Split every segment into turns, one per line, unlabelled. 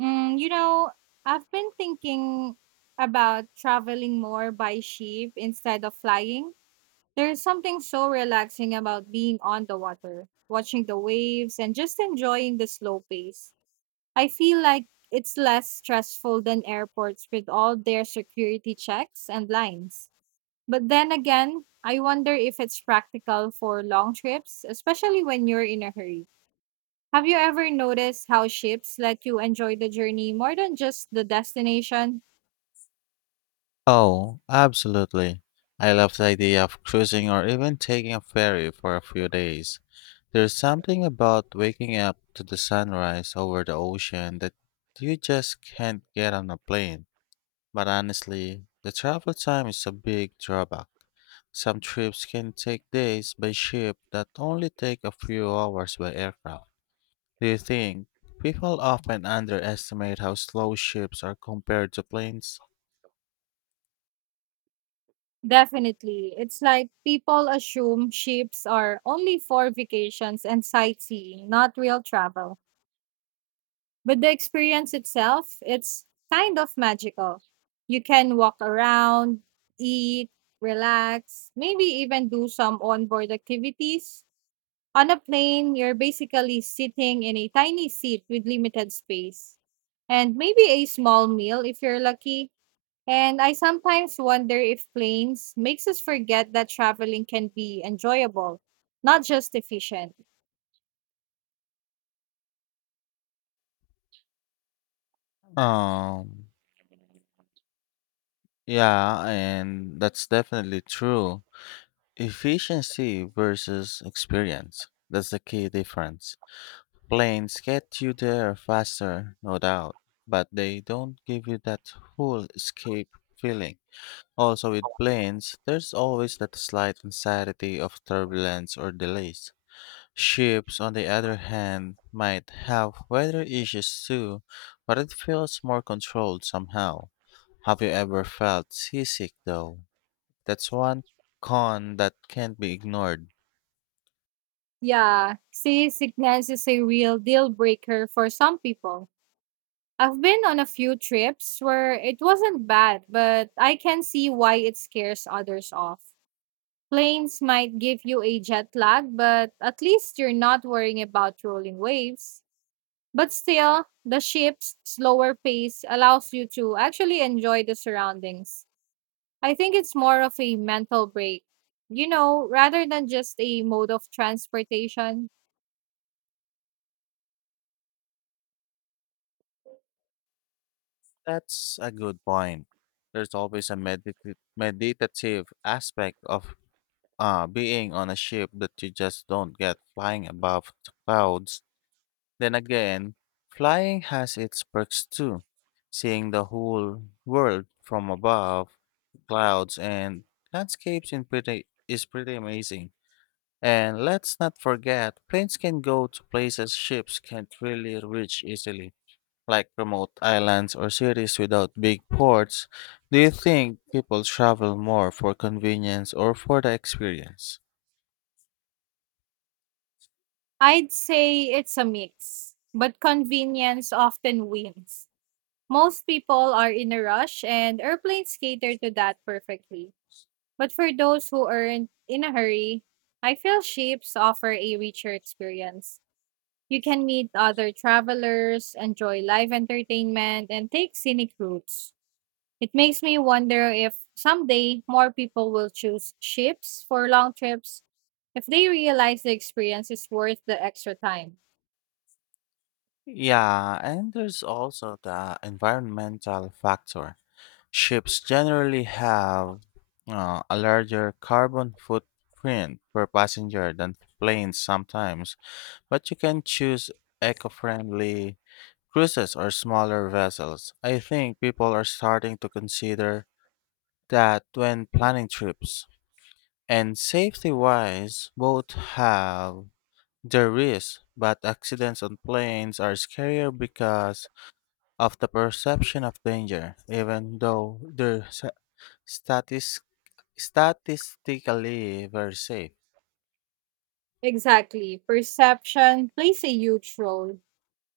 Mm, you know, I've been thinking about traveling more by ship instead of flying. There's something so relaxing about being on the water, watching the waves, and just enjoying the slow pace. I feel like it's less stressful than airports with all their security checks and lines. But then again, I wonder if it's practical for long trips, especially when you're in a hurry. Have you ever noticed how ships let you enjoy the journey more than just the destination?
Oh, absolutely. I love the idea of cruising or even taking a ferry for a few days. There's something about waking up to the sunrise over the ocean that you just can't get on a plane. But honestly, the travel time is a big drawback. Some trips can take days by ship that only take a few hours by aircraft. Do you think people often underestimate how slow ships are compared to planes?
Definitely. It's like people assume ships are only for vacations and sightseeing, not real travel. But the experience itself, it's kind of magical. You can walk around, eat, relax, maybe even do some onboard activities. On a plane, you're basically sitting in a tiny seat with limited space, and maybe a small meal if you're lucky. And I sometimes wonder if planes makes us forget that traveling can be enjoyable, not just efficient.
Um, yeah, and that's definitely true. Efficiency versus experience. That's the key difference. Planes get you there faster, no doubt, but they don't give you that full escape feeling. Also, with planes, there's always that slight anxiety of turbulence or delays. Ships, on the other hand, might have weather issues too, but it feels more controlled somehow. Have you ever felt seasick though? That's one con that can't be ignored.
Yeah, seasickness is a real deal breaker for some people. I've been on a few trips where it wasn't bad, but I can see why it scares others off. Planes might give you a jet lag, but at least you're not worrying about rolling waves. But still, the ship's slower pace allows you to actually enjoy the surroundings. I think it's more of a mental break, you know, rather than just a mode of transportation.
That's a good point. There's always a meditative aspect of being on a ship that you just don't get flying above the clouds. Then again, flying has its perks too. Seeing the whole world from above, clouds and landscapes in pretty is pretty amazing. And let's not forget, planes can go to places ships can't really reach easily, like remote islands or cities without big ports. Do you think people travel more for convenience or for the experience?
I'd say it's a mix, but convenience often wins. Most people are in a rush, and airplanes cater to that perfectly. But for those who aren't in a hurry, I feel ships offer a richer experience. You can meet other travelers, enjoy live entertainment, and take scenic routes. It makes me wonder if someday more people will choose ships for long trips if they realize the experience is worth the extra time.
Yeah, and there's also the environmental factor. Ships generally have a larger carbon footprint per passenger than planes sometimes. But you can choose eco friendly cruises or smaller vessels. I think people are starting to consider that when planning trips. And safety wise, both have their risks, but accidents on planes are scarier because of the perception of danger, even though they're statis- statistically very safe.
Exactly. Perception plays a huge role.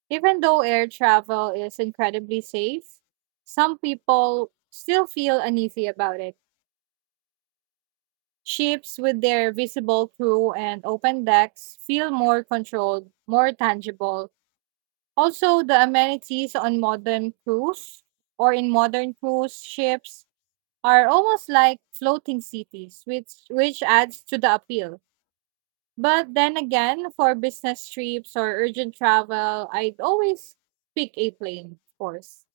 Even though air travel is incredibly safe, some people still feel uneasy about it. Ships with their visible crew and open decks feel more controlled, more tangible. Also, the amenities on modern cruise or in modern cruise ships are almost like floating cities, which adds to the appeal. But then again, for business trips or urgent travel, I'd always pick a plane, of course.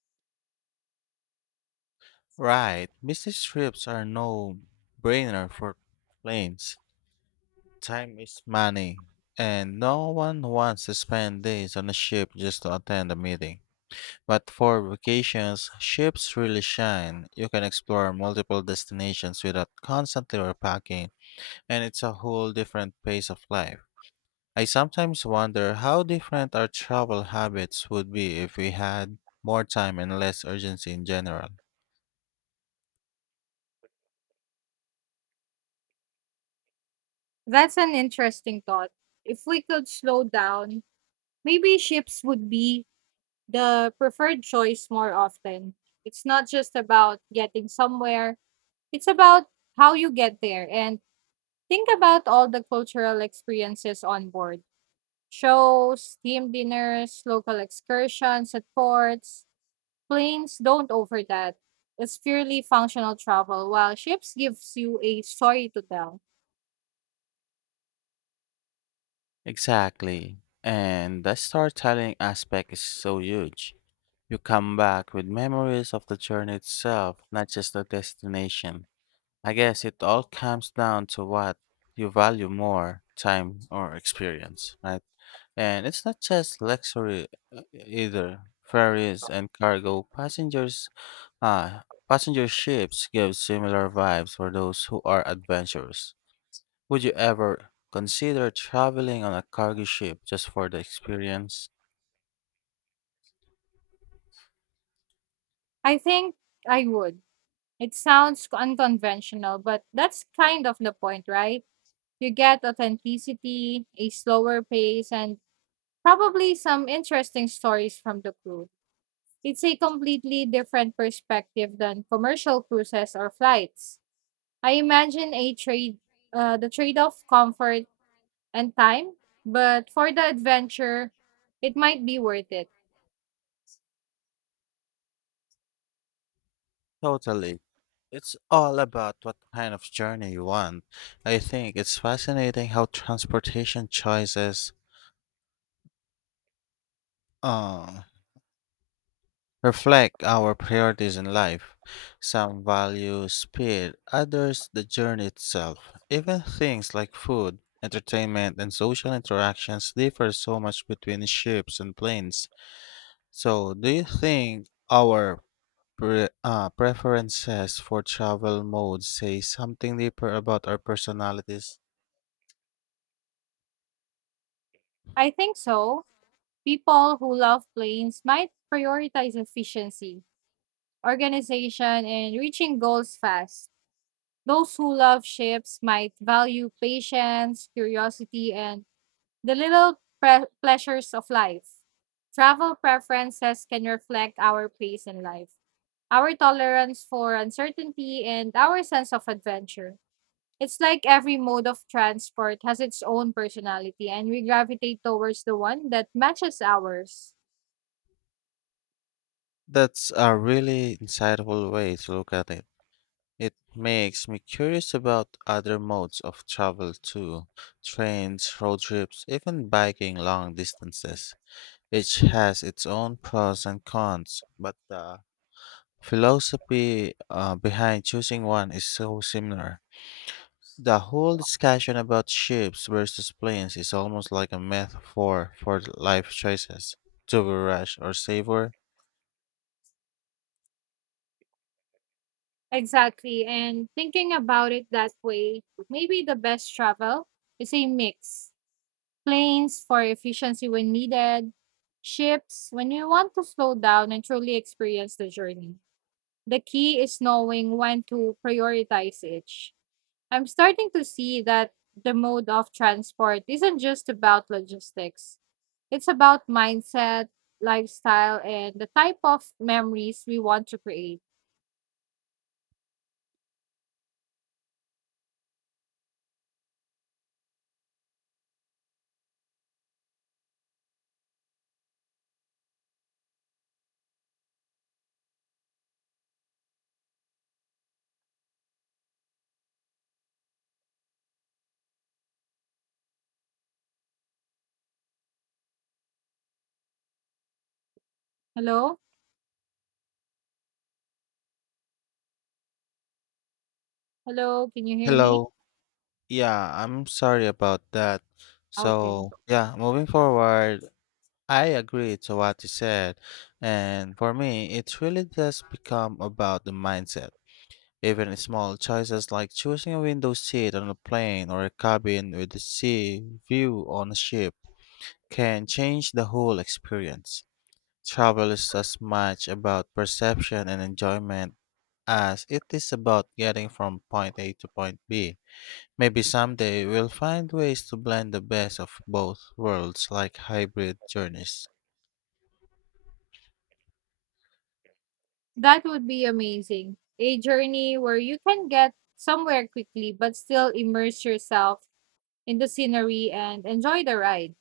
Right, business trips are no brainer for planes. Time is money, and no one wants to spend days on a ship just to attend a meeting. But for vacations, ships really shine. You can explore multiple destinations without constantly repacking, and it's a whole different pace of life. I sometimes wonder how different our travel habits would be if we had more time and less urgency in general.
That's an interesting thought. If we could slow down, maybe ships would be the preferred choice more often. It's not just about getting somewhere, it's about how you get there. And think about all the cultural experiences on board: shows, team dinners, local excursions at ports. Planes don't offer that. It's purely functional travel, while ships gives you a story to tell.
Exactly. And the storytelling aspect is so huge. You come back with memories of the journey itself, not just the destination. I guess it all comes down to what you value more, time or experience, right? And it's not just luxury either. Ferries and uh, passenger ships give similar vibes for those who are adventurous. Would you ever consider traveling on a cargo ship just for the experience?
I think I would. It sounds unconventional, but that's kind of the point, right? You get authenticity, a slower pace, and probably some interesting stories from the crew. It's a completely different perspective than commercial cruises or flights. I imagine the trade off comfort and time, but for the adventure, it might be worth it.
Totally. It's all about what kind of journey you want. I think it's fascinating how transportation choices uh, reflect our priorities in life. Some value speed, others the journey itself. Even things like food, entertainment, and social interactions differ so much between ships and planes. So, do you think our preferences for travel modes say something deeper about our personalities?
I think so. People who love planes might prioritize efficiency, organization, and reaching goals fast. Those who love ships might value patience, curiosity, and the little pleasures of life. Travel preferences can reflect our place in life, our tolerance for uncertainty, and our sense of adventure. It's like every mode of transport has its own personality, and we gravitate towards the one that matches ours.
That's a really insightful way to look at it. It makes me curious about other modes of travel too, trains, road trips, even biking long distances. Each has its own pros and cons, but the philosophy behind choosing one is so similar. The whole discussion about ships versus planes is almost like a metaphor for life choices. Do we rush or savor?
Exactly. And thinking about it that way, maybe the best travel is a mix. Planes for efficiency when needed, ships when you want to slow down and truly experience the journey. The key is knowing when to prioritize each. I'm starting to see that the mode of transport isn't just about logistics, it's about mindset, lifestyle, and the type of memories we want to create. Hello? Hello? Can you hear me?
Hello. Yeah, I'm sorry about that.
Okay.
So, yeah, moving forward, I agree to what you said. And for me, it really does become about the mindset. Even small choices like choosing a window seat on a plane or a cabin with a sea view on a ship can change the whole experience. Travel is as much about perception and enjoyment as it is about getting from point A to point B. Maybe someday we'll find ways to blend the best of both worlds, like hybrid journeys.
That would be amazing. A journey where you can get somewhere quickly but still immerse yourself in the scenery and enjoy the ride.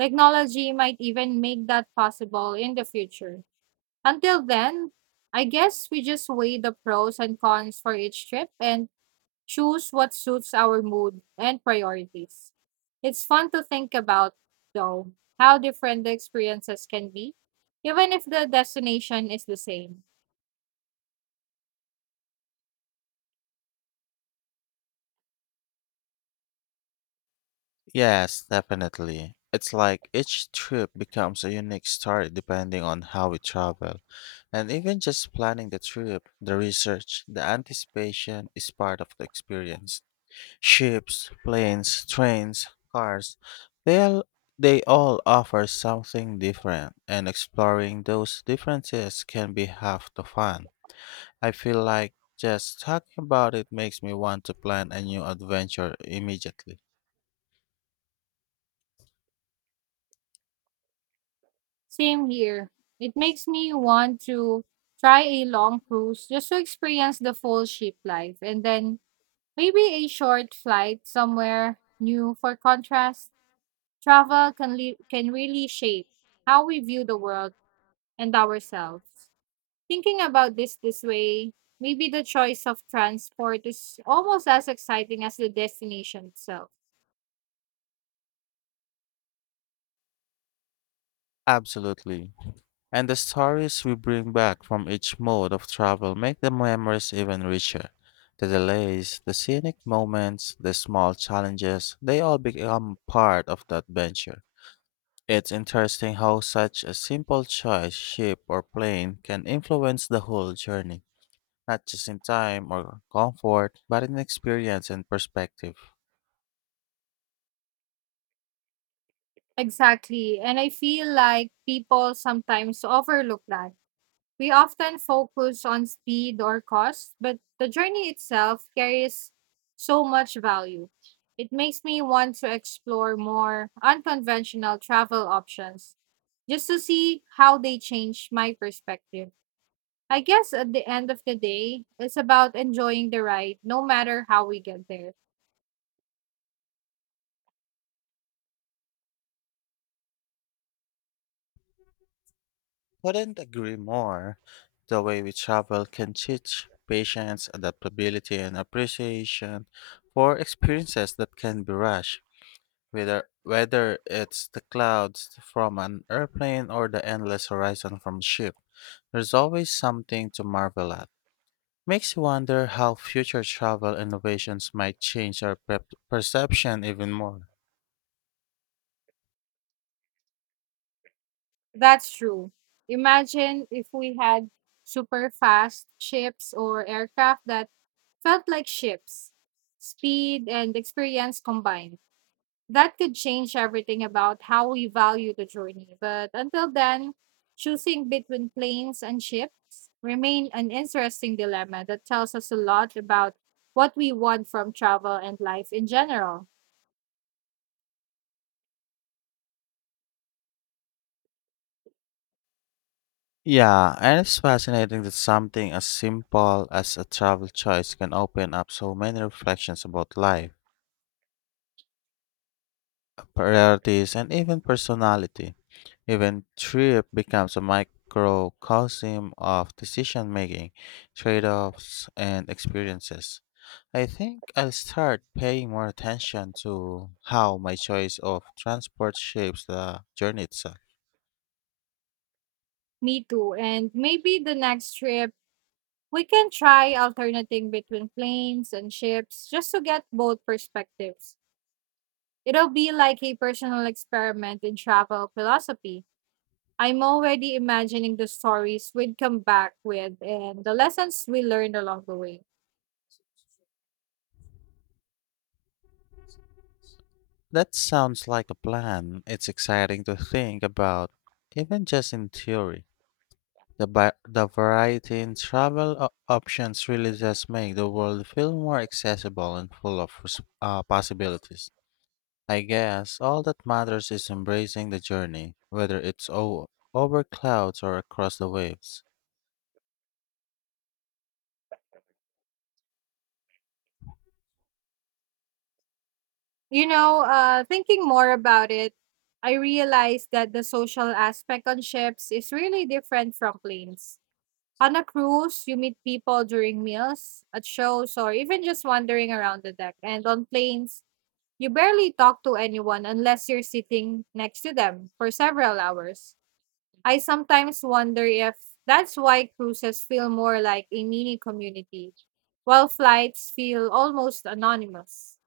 Technology might even make that possible in the future. Until then, I guess we just weigh the pros and cons for each trip and choose what suits our mood and priorities. It's fun to think about, though, how different the experiences can be, even if the destination is the same.
Yes, definitely. It's like each trip becomes a unique story depending on how we travel. And even just planning the trip, the research, the anticipation is part of the experience. Ships, planes, trains, cars, they all, they all offer something different, and exploring those differences can be half the fun. I feel like just talking about it makes me want to plan a new adventure immediately.
Same here. It makes me want to try a long cruise just to experience the full ship life and then maybe a short flight somewhere new for contrast. Travel can can really shape how we view the world and ourselves. Thinking about this way, maybe the choice of transport is almost as exciting as the destination itself.
Absolutely. And the stories we bring back from each mode of travel make the memories even richer. The delays, the scenic moments, the small challenges, they all become part of the adventure. It's interesting how such a simple choice, ship or plane, can influence the whole journey, not just in time or comfort, but in experience and perspective.
Exactly. And I feel like people sometimes overlook that. We often focus on speed or cost, but the journey itself carries so much value. It makes me want to explore more unconventional travel options just to see how they change my perspective. I guess at the end of the day, it's about enjoying the ride no matter how we get there.
Couldn't agree more. The way we travel can teach patience, adaptability, and appreciation for experiences that can be rushed, whether it's the clouds from an airplane or the endless horizon from ship. There's always something to marvel at. Makes you wonder how future travel innovations might change our prep perception even more.
That's true. Imagine if we had super fast ships or aircraft that felt like ships, speed and experience combined. That could change everything about how we value the journey. But until then, choosing between planes and ships remain an interesting dilemma that tells us a lot about what we want from travel and life in general.
Yeah, and it's fascinating that something as simple as a travel choice can open up so many reflections about life, priorities, and even personality. Even trip becomes a microcosm of decision making, trade offs, and experiences. I think I'll start paying more attention to how my choice of transport shapes the journey itself.
Me too. And maybe the next trip we can try alternating between planes and ships just to get both perspectives. It'll be like a personal experiment in travel philosophy. I'm already imagining the stories we'd come back with and the lessons we learned along the way.
That sounds like a plan. It's exciting to think about, even just in theory. The variety in travel options really does make the world feel more accessible and full of possibilities. I guess all that matters is embracing the journey, whether it's over clouds or across the waves.
Thinking more about it, I realized that the social aspect on ships is really different from planes. On a cruise, you meet people during meals, at shows, or even just wandering around the deck. And on planes, you barely talk to anyone unless you're sitting next to them for several hours. I sometimes wonder if that's why cruises feel more like a mini community, while flights feel almost anonymous.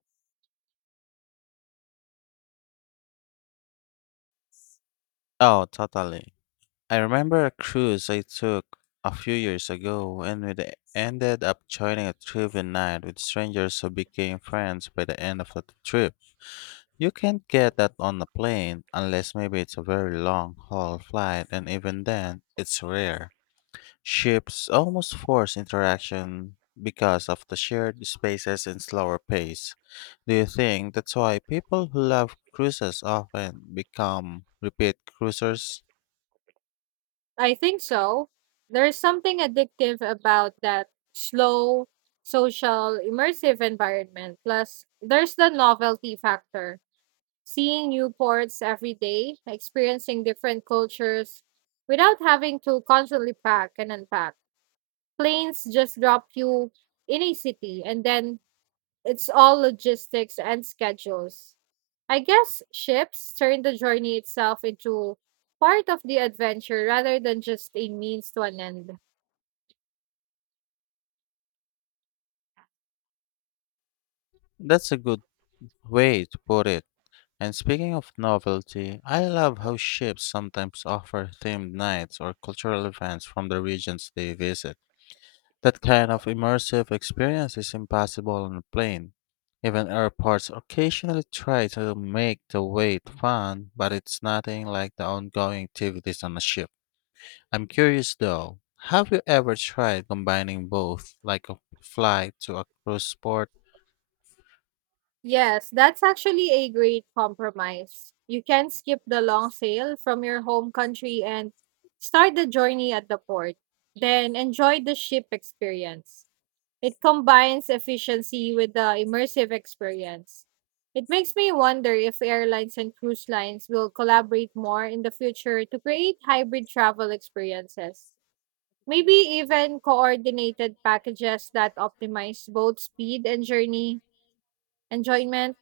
Oh, totally. I remember a cruise I took a few years ago and ended up joining a trivia night with strangers who became friends by the end of the trip. You can't get that on a plane unless maybe it's a very long haul flight and even then it's rare. Ships almost force interaction because of the shared spaces and slower pace. Do you think that's why people who love cruises often become repeat cruisers?
I think so. There's something addictive about that slow, social, immersive environment. Plus, there's the novelty factor. Seeing new ports every day, experiencing different cultures without having to constantly pack and unpack. Planes just drop you in a city and then it's all logistics and schedules. I guess ships turn the journey itself into part of the adventure rather than just a means to an end.
That's a good. Wait, to put it. And speaking of novelty, I love how ships sometimes offer themed nights or cultural events from the regions they visit. That kind of immersive experience is impossible on a plane. Even airports occasionally try to make the wait fun, but it's nothing like the ongoing activities on a ship. I'm curious though, have you ever tried combining both, like a flight to a cruise port?
Yes, that's actually a great compromise. You can skip the long sail from your home country and start the journey at the port, then enjoy the ship experience. It combines efficiency with the immersive experience. It makes me wonder if airlines and cruise lines will collaborate more in the future to create hybrid travel experiences. Maybe even coordinated packages that optimize both speed and journey enjoyment.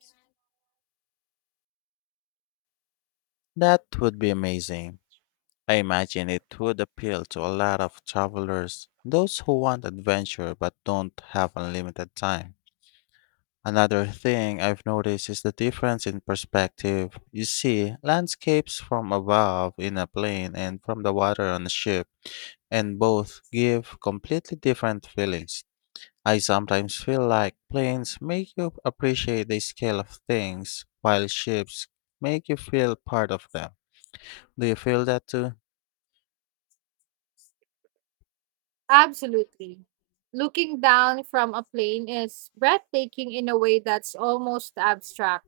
That would be amazing. I imagine it would appeal to a lot of travelers, those who want adventure but don't have unlimited time. Another thing I've noticed is the difference in perspective. You see landscapes from above in a plane and from the water on a ship, and both give completely different feelings. I sometimes feel like planes make you appreciate the scale of things, while ships make you feel part of them. Do you feel that too?
Absolutely. Looking down from a plane is breathtaking in a way that's almost abstract.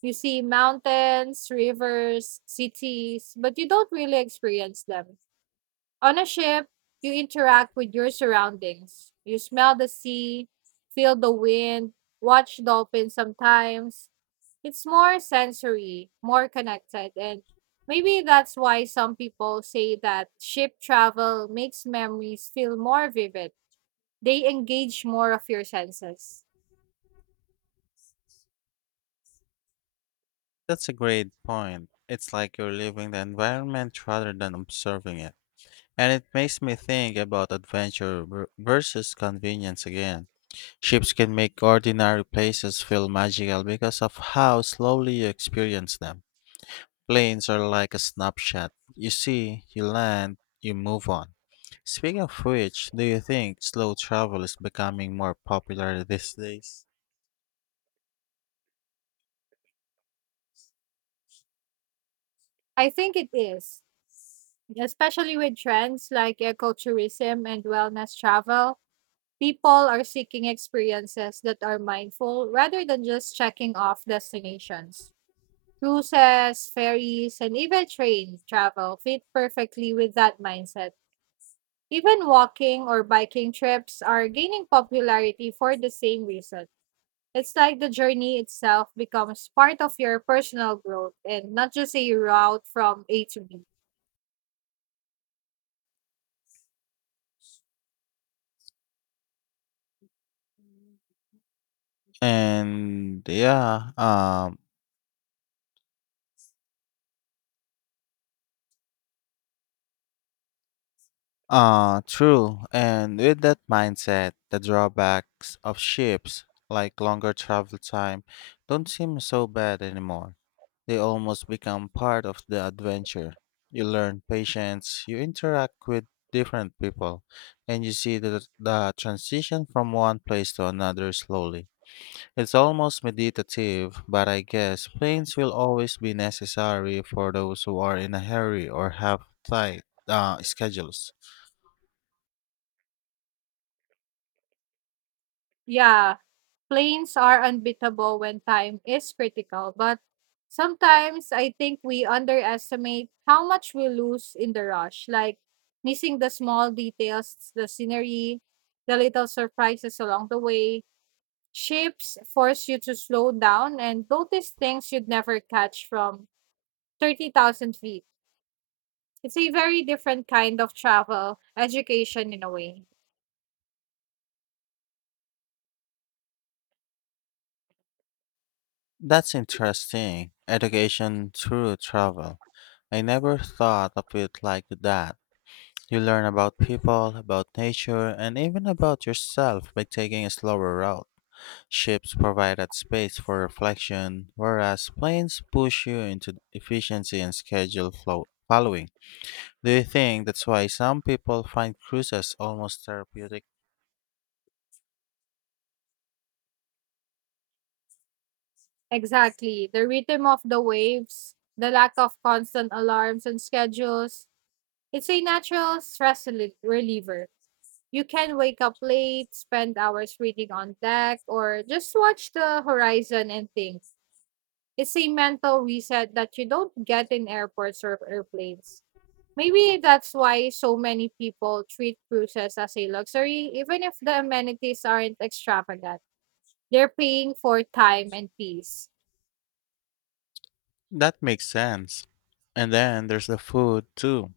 You see mountains, rivers, cities, but you don't really experience them. On a ship, you interact with your surroundings. You smell the sea, feel the wind, watch dolphins sometimes. It's more sensory, more connected, and maybe that's why some people say that ship travel makes memories feel more vivid. They engage more of your senses.
That's a great point. It's like you're living the environment rather than observing it. And it makes me think about adventure versus convenience again. Ships can make ordinary places feel magical because of how slowly you experience them. Planes are like a snapshot. You see, you land, you move on. Speaking of which, do you think slow travel is becoming more popular these days?
I think it is, especially with trends like ecotourism and wellness travel. People are seeking experiences that are mindful rather than just checking off destinations. Cruises, ferries, and even train travel fit perfectly with that mindset. Even walking or biking trips are gaining popularity for the same reason. It's like the journey itself becomes part of your personal growth and not just a route from A to B.
And yeah, true. And with that mindset, the drawbacks of ships, like longer travel time, don't seem so bad anymore. They almost become part of the adventure. You learn patience, you interact with different people, and you see the transition from one place to another slowly. It's almost meditative, but I guess planes will always be necessary for those who are in a hurry or have tight schedules.
Yeah, planes are unbeatable when time is critical, but sometimes I think we underestimate how much we lose in the rush, like missing the small details, the scenery, the little surprises along the way. Ships force you to slow down and notice things you'd never catch from 30,000 feet. It's a very different kind of travel, education in a way.
That's interesting. Education through travel. I never thought of it like that. You learn about people, about nature, and even about yourself by taking a slower route. Ships provide that space for reflection, whereas planes push you into efficiency and schedule flow following. Do you think that's why some people find cruises almost therapeutic?
Exactly. The rhythm of the waves, the lack of constant alarms and schedules. It's a natural stress reliever. You can wake up late, spend hours reading on deck, or just watch the horizon and think. It's a mental reset that you don't get in airports or airplanes. Maybe that's why so many people treat cruises as a luxury, even if the amenities aren't extravagant. They're paying for time and peace.
That makes sense. And then there's the food too.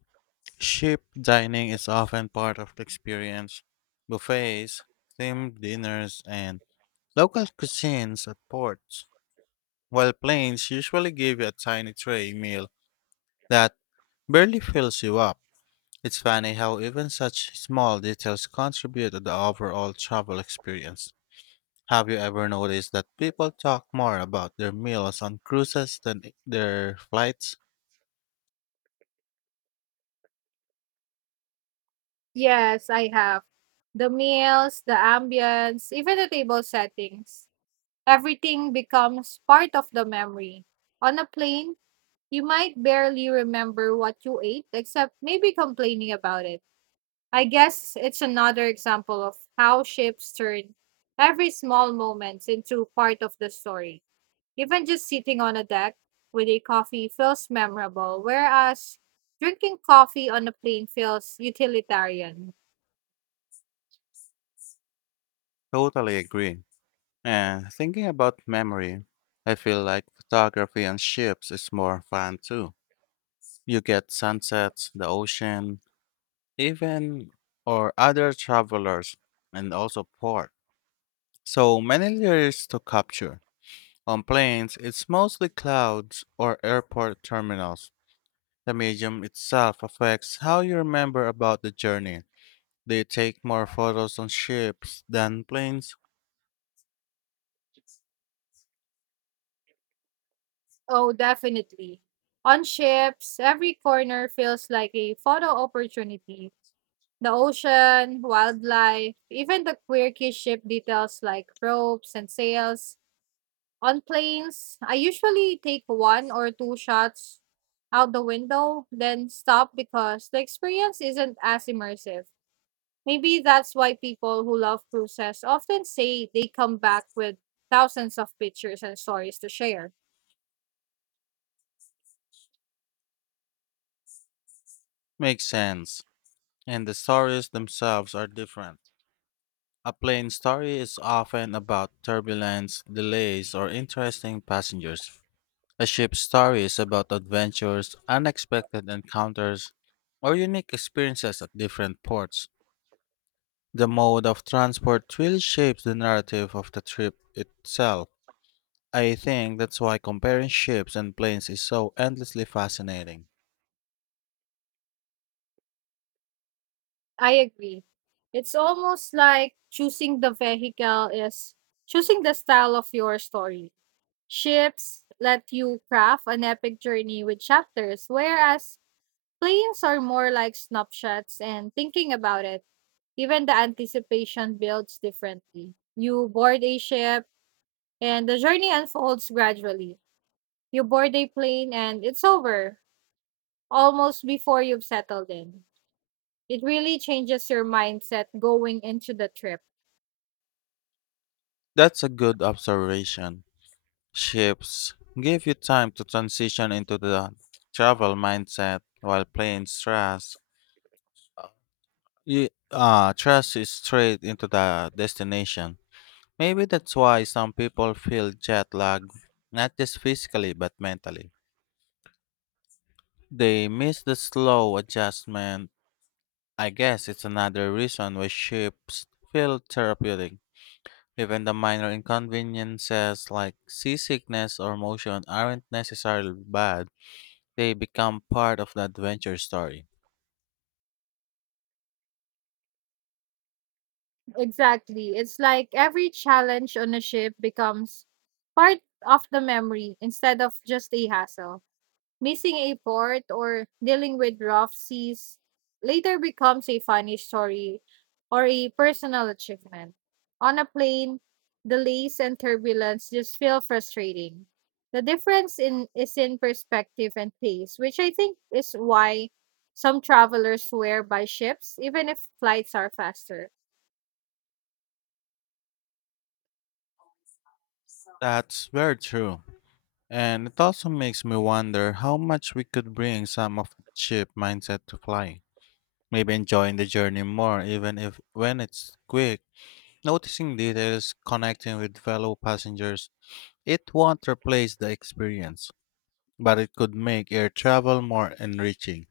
Ship dining is often part of the experience. Buffets, themed dinners, and local cuisines at ports, while planes usually give you a tiny tray meal that barely fills you up. It's funny how even such small details contribute to the overall travel experience. Have you ever noticed that people talk more about their meals on cruises than their flights?
Yes, I have. The meals, the ambience, even the table settings. Everything becomes part of the memory. On a plane, you might barely remember what you ate, except maybe complaining about it. I guess it's another example of how ships turn every small moment into part of the story. Even just sitting on a deck with a coffee feels memorable, whereas drinking coffee on a plane feels utilitarian.
Totally agree. And thinking about memory, I feel like photography on ships is more fun too. You get sunsets, the ocean, even or other travelers, and also port. So many layers to capture. On planes, it's mostly clouds or airport terminals. The medium itself affects how you remember about the journey. They take more photos on ships than planes.
Oh, definitely. On ships, every corner feels like a photo opportunity. The ocean, wildlife, even the quirky ship details like ropes and sails. On planes, I usually take one or two shots out the window, then stop because the experience isn't as immersive. Maybe that's why people who love cruises often say they come back with thousands of pictures and stories to share.
Makes sense. And the stories themselves are different. A plane story is often about turbulence, delays, or interesting passengers. A ship story is about adventures, unexpected encounters, or unique experiences at different ports. The mode of transport really shapes the narrative of the trip itself. I think that's why comparing ships and planes is so endlessly fascinating.
I agree. It's almost like choosing the vehicle is choosing the style of your story. Ships let you craft an epic journey with chapters, whereas planes are more like snapshots, and thinking about it, even the anticipation builds differently. You board a ship, and the journey unfolds gradually. You board a plane and it's over almost before you've settled in. It really changes your mindset going into the trip.
That's a good observation. Ships give you time to transition into the travel mindset, while planes thrust you straight into the destination. Maybe that's why some people feel jet lag, not just physically but mentally. They miss the slow adjustment. I guess it's another reason why ships feel therapeutic. Even the minor inconveniences like seasickness or motion aren't necessarily bad. They become part of the adventure story.
Exactly. It's like every challenge on a ship becomes part of the memory instead of just a hassle. Missing a port or dealing with rough seas later becomes a funny story or a personal achievement. On a plane, delays and turbulence just feel frustrating. The difference in is in perspective and pace, which I think is why some travelers swear by ships even if flights are faster.
That's very true. And it also makes me wonder how much we could bring some of the cheap mindset to flying. Maybe enjoying the journey more, even if when it's quick, noticing details, connecting with fellow passengers. It won't replace the experience, but it could make air travel more enriching.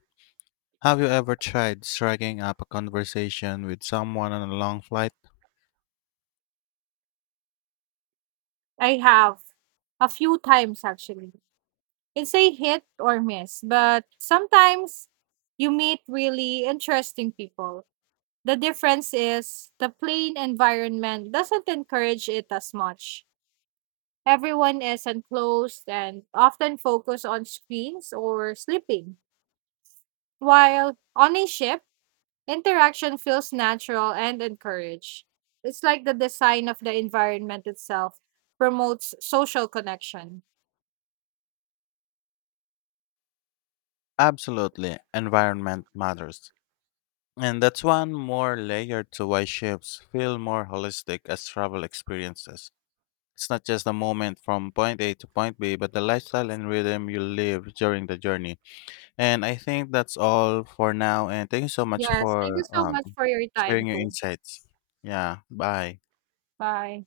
Have you ever tried striking up a conversation with someone on a long flight?
I have a few times actually. It's a hit or miss, but sometimes you meet really interesting people. The difference is the plain environment doesn't encourage it as much. Everyone is enclosed and often focused on screens or sleeping, while on a ship, interaction feels natural and encouraged. It's like the design of the environment itself promotes social connection.
Absolutely, environment matters. And that's one more layer to why ships feel more holistic as travel experiences. It's not just a moment from point A to point B, but the lifestyle and rhythm you live during the journey. And I think that's all for now. And thank you so much
Yes, thank
for
you so
um,
much for your
sharing
time
your
too.
insights. Yeah, bye.
Bye.